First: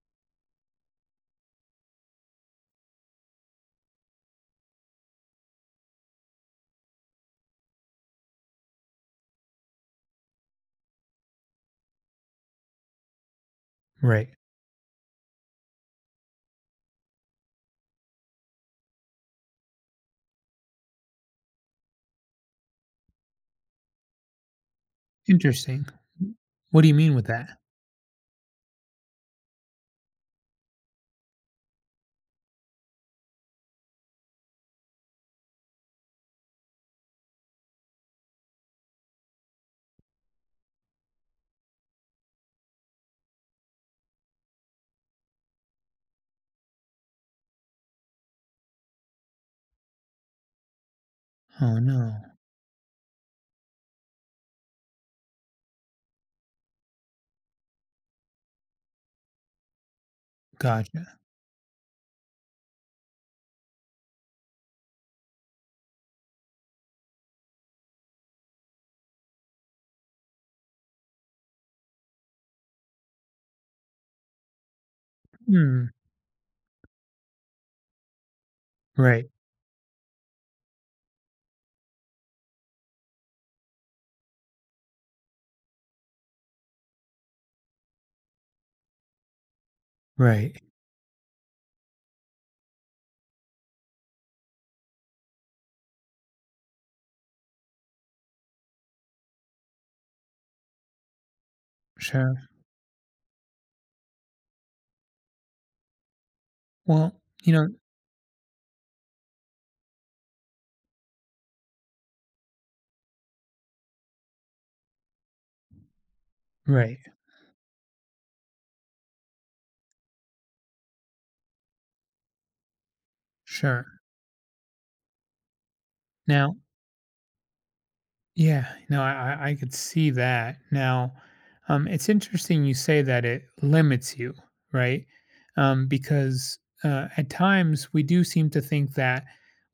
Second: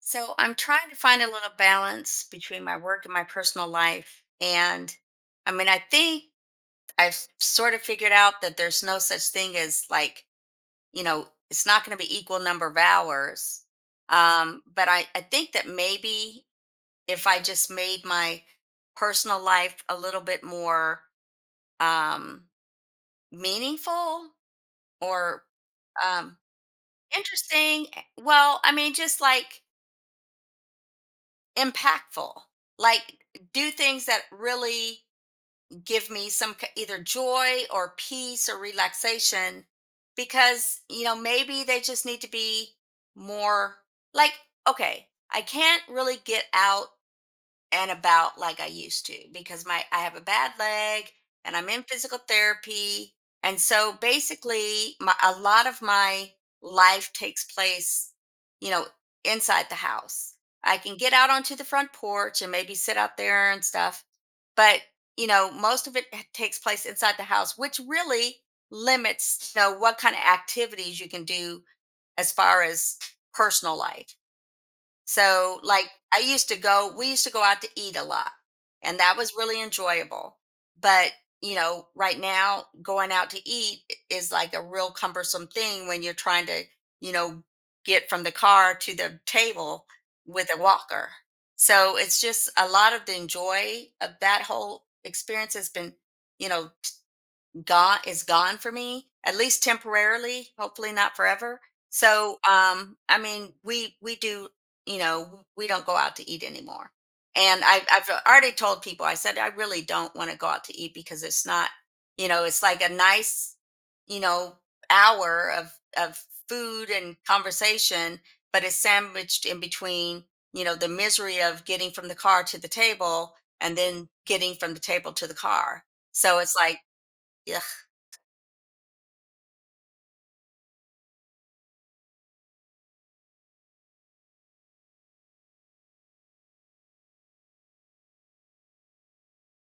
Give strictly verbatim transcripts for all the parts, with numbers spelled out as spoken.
So I'm trying to find a little balance between my work and my personal life. And I mean, I think I've sort of figured out that there's no such thing as like, you know, it's not going to be equal number of hours. Right. Um, but I, I think that maybe if I just made my personal life a little bit more um, meaningful or Interesting. um, what do you mean with that? interesting. Eh, well, I mean, just like impactful, like do things that really give me some k- either joy or peace or relaxation, because you know maybe they just need to be more like okay. I can't really get out and about like I used to because my I have a bad leg and I'm Oh, in no. physical therapy. And so basically my a lot of my life takes place, you know, inside the house. I can get Gotcha. out onto the front porch and maybe sit out there and stuff, but you know, most of it h- takes place inside the house, which really limits you know what kind of activities you can do as far as personal life. So, Hmm. like, I used to go, we used to go out to eat a lot, and that Right. was really enjoyable. But, you know, right now, going out to eat i- is like a real cumbersome thing when you're trying to, you know, get from the car to the table with a Right. walker. So, it's just a lot of the enjoy of that whole experience has been, you know, gone is gone for me, at least temporarily, hopefully not forever. So, Sure. um, I mean, we we do, you know, we don't go out to eat anymore. Well, you And know. I, I've already told people. I said I really don't want to go out to eat because it's not, you know, it's like a nice, you know, hour of of food Right. and conversation, but it's sandwiched in between, you know, the misery of getting from the car to the table and Sure. then getting from the table to the car. So it's Now. like, ugh. Yeah. No, I I I could see that. Now, um, it's interesting you say that it limits you, right? Um, because, uh, at times, we do seem to think that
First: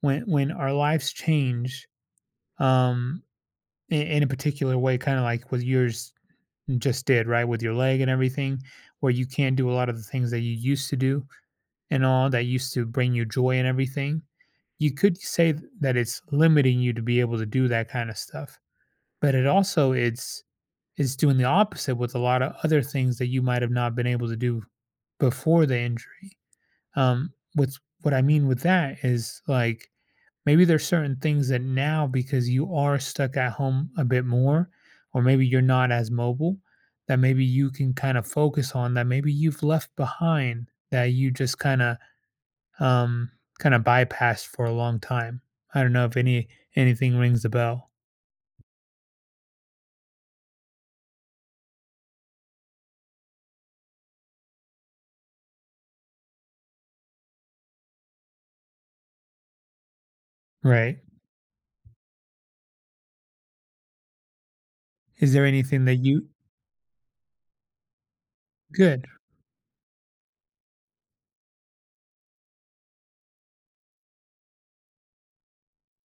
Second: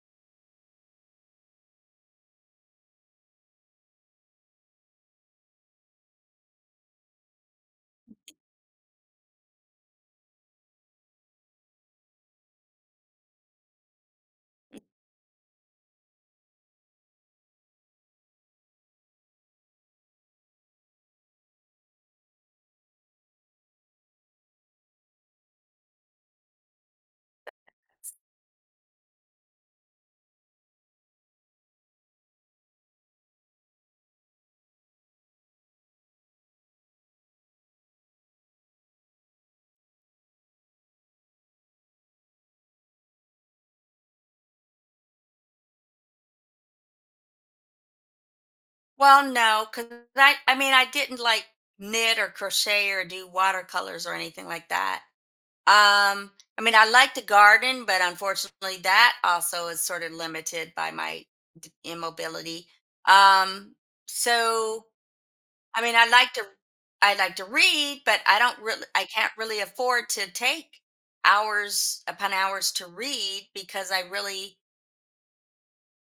when when our lives change, um, in in a particular way, kinda like with yours just did, right? With your leg and everything, where you can't do a lot of the things that you used to do and all that used to bring you joy and everything. You could say th- that it's limiting you to be able to do that kind of stuff. But it also it's it's doing the opposite with a lot of other things that you might have not been able to do before the injury. Um what's what I mean with that is like, maybe there's certain things that now because you are stuck at home a bit more, or maybe you're not as mobile, that maybe you can kind of focus on that maybe you've left behind that you just kind of um kind of bypassed for a long time. I don't know if any anything rings a bell. Well, no, because I I mean, I didn't like knit or crochet or do watercolors or anything like that. Um, I mean, I like to garden, but unfortunately that also is sort of limited by Right. my d- immobility. Um, so Is there I anything mean, that I you like to I like to read, but I don't really I good? can't really afford to take hours upon hours to read because I really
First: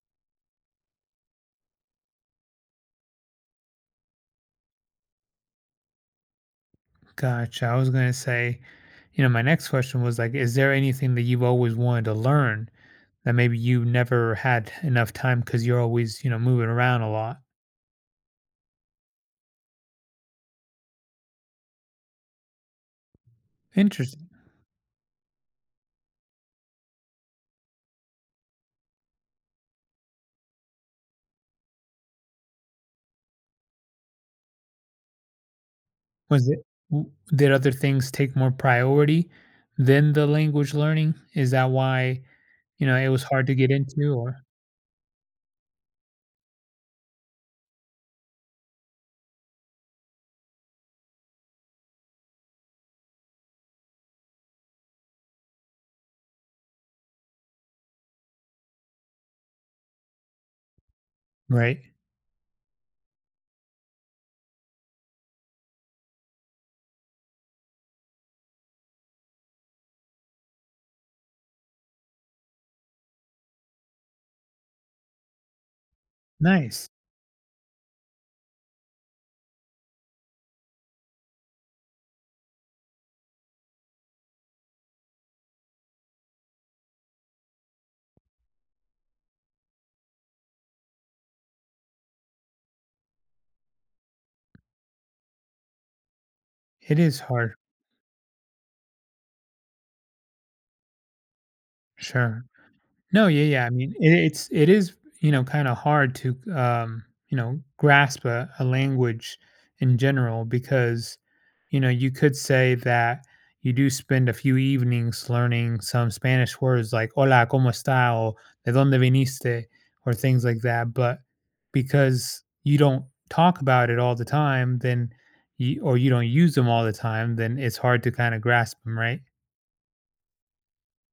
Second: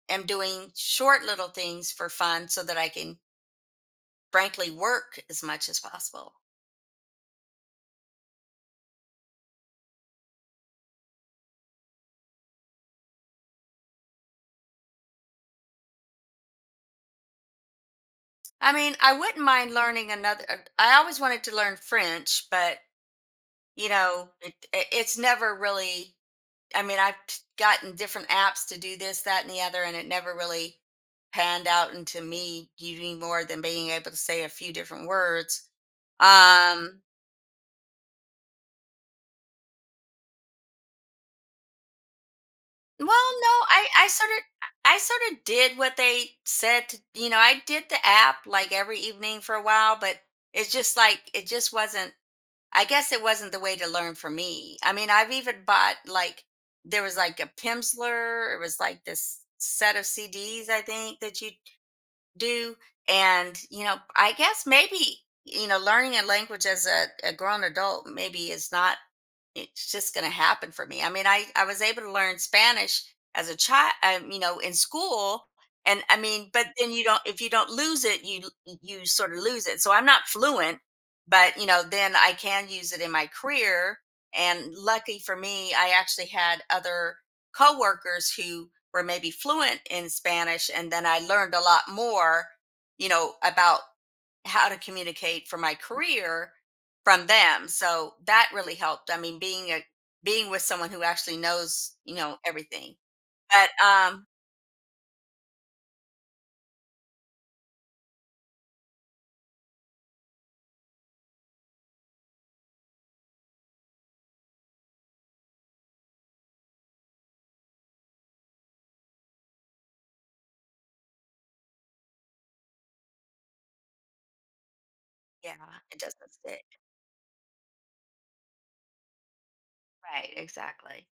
am doing short little things for fun so that I can frankly work as much as possible. Gotcha. I was going to say, you know, my next question was like, is there anything that you've always wanted to learn that maybe you never had enough time because you're always, you know, moving around a lot? I mean, I wouldn't mind learning another. uh, I always wanted to learn French, but you Interesting. know, it, it's never really. I mean, I've gotten different apps to do this, that, and the other, and it never really panned out into me doing more than being able to say a few different words. Was it, Um, w- did other things take more priority than the language learning? Is that why, you know, well, it no, was hard to get I, I into sort or? of, I sort of did what they said to, you know, I did the app like every evening for a while, but it's just like, it just wasn't I guess it wasn't the way to learn for me. I mean, I've even bought like there was like a Pimsleur, it was like this set of C Ds I think that you Right. do. And you know, I guess maybe you know, learning a language as a, a grown adult maybe is not it's just going to happen for me. I mean, I I was able to learn Spanish as a child, um, you know, in school, and I mean, but Nice. then you don't. If you don't lose it, you you sort of lose it. So I'm not fluent, but you know, then I can use it in my career. And lucky for me, I actually had other coworkers who were maybe fluent in Spanish, and then I learned a lot more, you know, about how to communicate for my career It is from hard. them. So that really helped. I mean, being a being with someone who actually knows, you know, Sure. everything. No, yeah, yeah. But I mean, it, um it's it is you know kind of hard to um, you know grasp a, a language in general because you know you could say that you do spend a few evenings learning some Spanish words like "Hola, cómo está?" or "De dónde viniste?" or things like that. But because you don't talk about it all the time, then Yeah, you, or it you don't doesn't use stick. them all the time, then it's hard to kind of grasp them, right? Right, exactly.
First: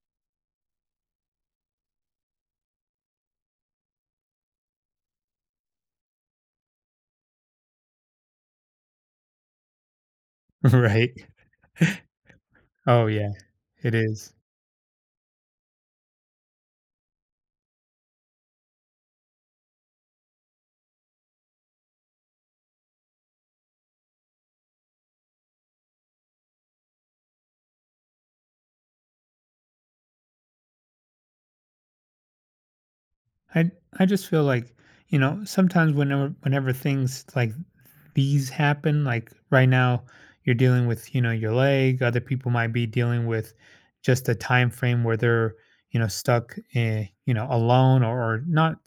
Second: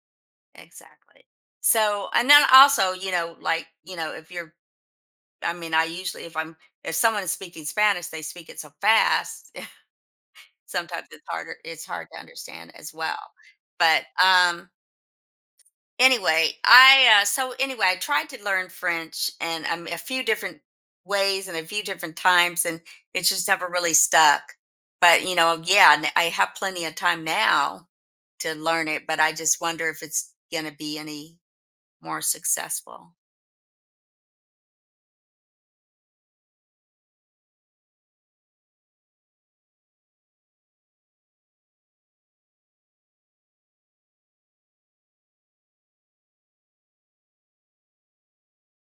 Exactly. So and then also, you know, like, you know, if you're I mean, I usually if I'm if someone is speaking Spanish, they speak it so fast. Sometimes Right. it's harder it's hard to understand as Oh well. yeah, it But is. um Anyway, I uh, so anyway, I tried to learn French and um, a few different ways and a few different times, and it just never really stuck. But you know, yeah, n- I have plenty of time now to learn it, but I just wonder if it's going to be any more successful. I I just feel like, you know, sometimes whenever whenever things like these happen, like right now you're dealing with, you know, your leg, other people might be dealing with just a time frame where they're, you know, stuck eh, you know, alone or, or not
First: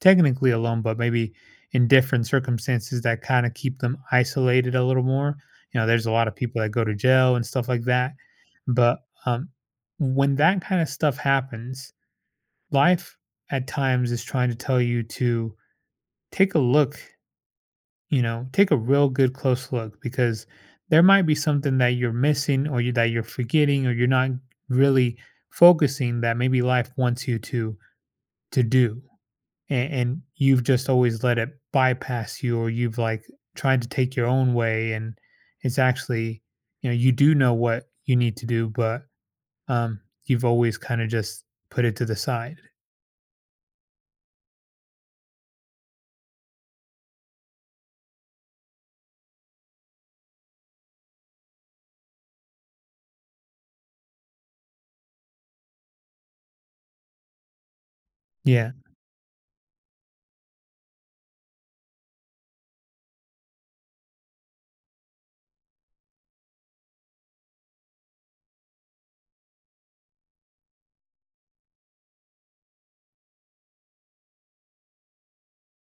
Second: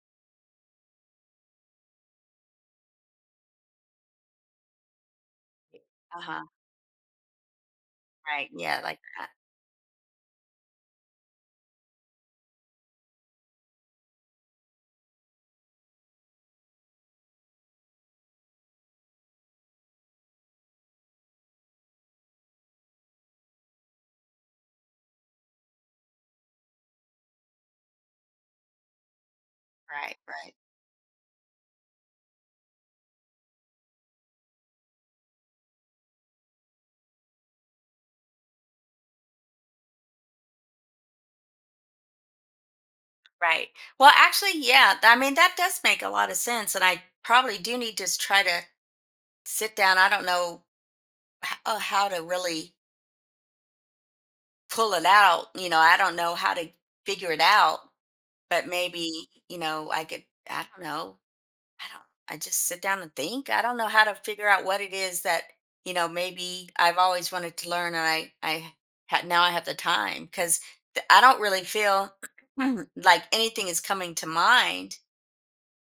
technically alone, but maybe in different circumstances that kind of keep them isolated a little more. You know, there's a Uh lot of huh. people that go to jail and stuff like that. Right. Yeah, like But that. um when that kind of stuff happens, life at times is trying to tell you to take a look, you know, take a real good close look because there might be something that you're missing or you, that you're forgetting or you're not really focusing that maybe life wants you to to do and, Right. and Right. you've just always let it bypass you or you've like tried to take your own way and it's actually you know you do know what you need to do but um you've always kind of just put it to the side. Right. Well, actually, yeah. th- I mean, that does make a lot of sense, and I probably do need to s- try to sit down. I don't know h- uh, how to really pull it out, you know, I don't know how to figure it out, but Yeah. maybe, you know, I could, I don't know. I don't, I just sit down and think. I don't know how to figure out what it is that, you know, maybe I've always wanted to learn, and I, I, ha- now I have the time because I don't really feel like anything is coming to mind.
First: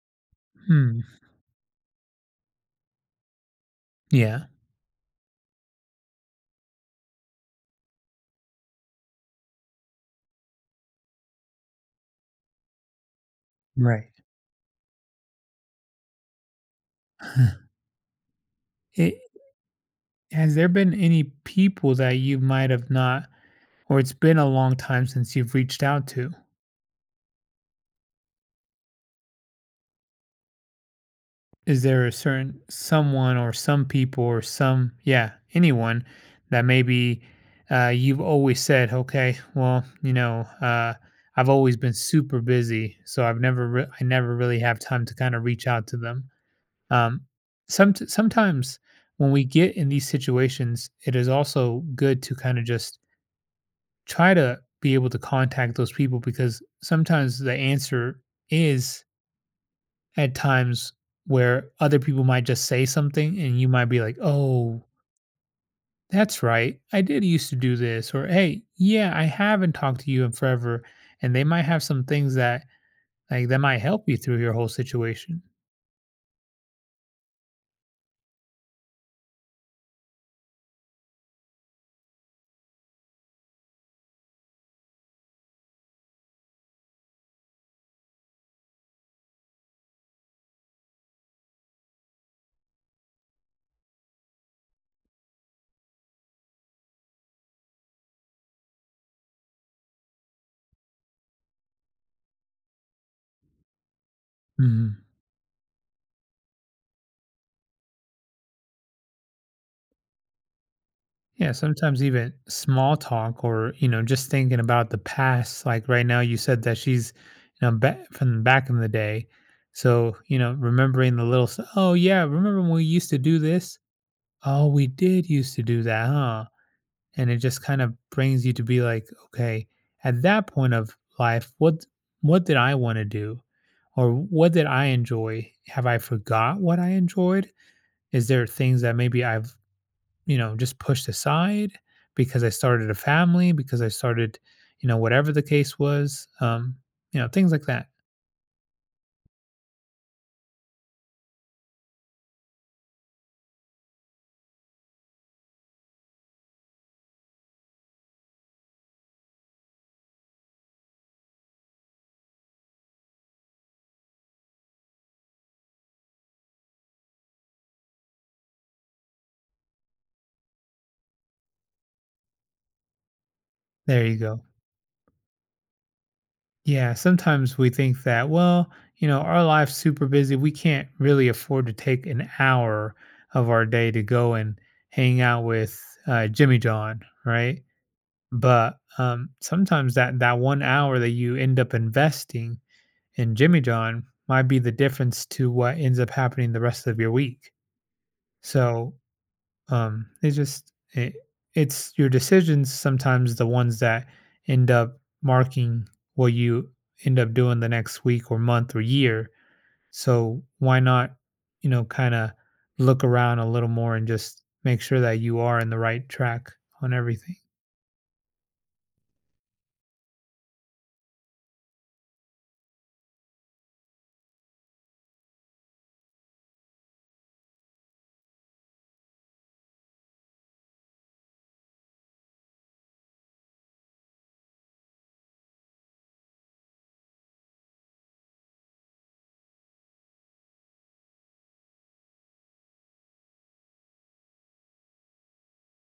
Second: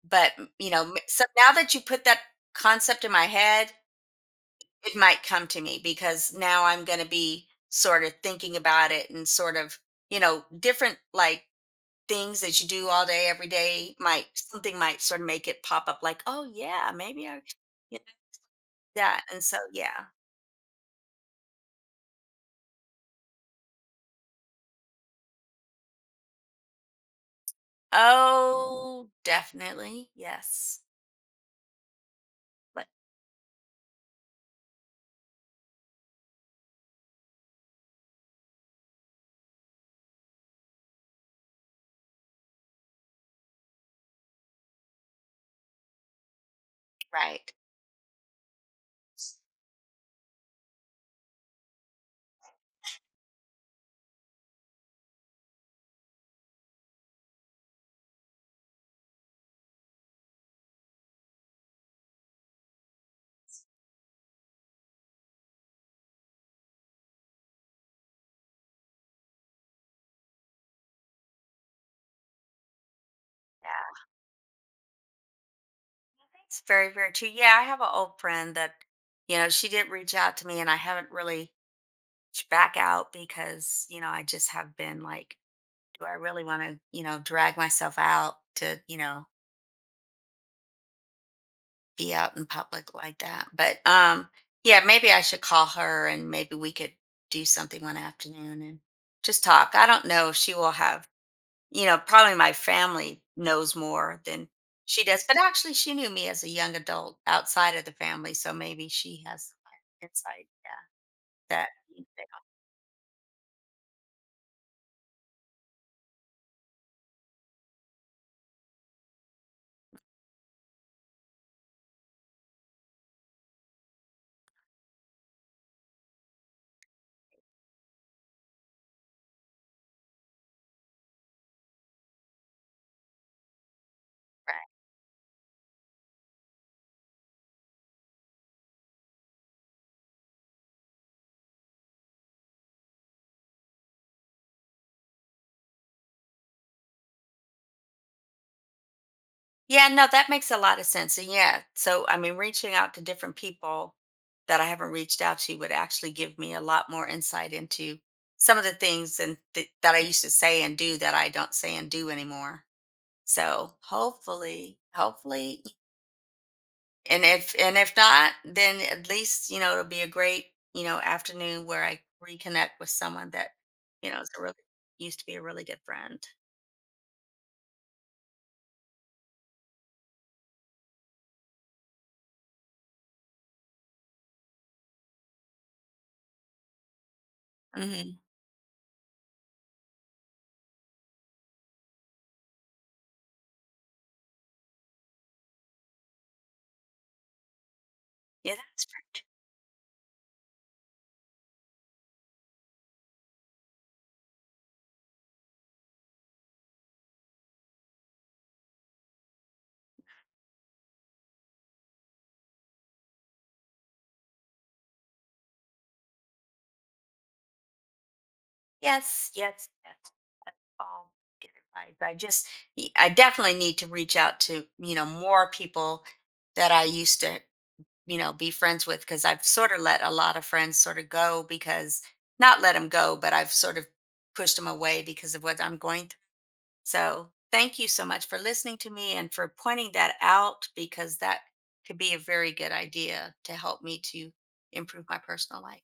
But, you know, m- Hmm. so now that you put that concept in my head, Yeah. it might come to me because now I'm going to be sort of thinking about it and sort of, you know, different like things that you do all day, every day Right. might, something might sort of make it pop up like, oh, yeah, maybe I, yeah, It that. And so, yeah. Has there been any people that you might have not or it's been a long time since you've reached out to? Oh, definitely. Yes. Is there a certain Like, someone or some people or some yeah, anyone that maybe, uh, you've always said, "Okay, well, you know, uh, I've always been super busy, so I've never re I never really have time to kinda reach out to them." Um, right. somet sometimes when we get in these situations, it is also good to kinda just try to be able to contact those people because sometimes the answer is at times where other people might just say something and you might be like, oh, that's right. I did used to do this. Or, hey, yeah, I haven't talked to you in forever. And they might have some things that like that might help Yeah. you through your whole situation. It's very, very true. Yeah. I have an old friend that, you know, she did reach out to me and I haven't really reached back out because, you know, I just have been like, do I really want to, you know, drag myself out to, you know, be out in public like that? But um Yeah, maybe I should call her and maybe we could do something one afternoon and just talk. I don't know if she will have, you know, probably my family knows more than she Mhm. does, but actually she knew me as a young adult outside of the family, so maybe she has insight, yeah, Yeah, that sometimes they even small talk or, you know, just thinking about the past. Like right now, you said that she's, you know, back from back in the day. So, you know, remembering the little, st- oh, yeah, remember when we used to do this? Oh, we did used to do that, huh? And it just kind of brings you to be like, okay, at that point of life, what what did I want to do? Or what did don't. I enjoy? Have I forgot what I enjoyed? Is there things that maybe I've you know, just pushed aside because I started a family, because I started, you know, whatever the case was, um, you know, things like that. Yeah, no, that makes a lot of sense. And yeah, so I mean, reaching out to different people that I haven't reached out to would actually give me a lot more insight into some of the things and th- that I used to say and do that I don't say and do anymore. So hopefully, hopefully, and if and if not, then at least you know it'll be a great you know afternoon where I reconnect with someone that There you you know is go. a really used to be a really good friend. Yeah, sometimes we think that, well, you know, our life's super busy. We can't really afford to take an hour of our day to go and hang out with uh, Jimmy John, right? Hmm. But um, sometimes that that one hour that you end up investing in Jimmy John might be the difference to what ends up happening the rest of your week. Yeah. So, Um, it just it, it's your decisions sometimes the ones that end up marking what you end up doing the next week or month or year. So why not, you know, kind of look around a little more and just make sure that you are in the right track on everything. Yes, yes, yes. All good advice. I just, y- I definitely need to reach out to, you know, more people that I used to, you know, be friends with because I've sort of let a lot of friends sort of go because not let them go, but I've sort of pushed them away because of what I'm going through. So thank you so much for listening to me and for pointing that out because that could be a very good idea to help me to improve my personal life.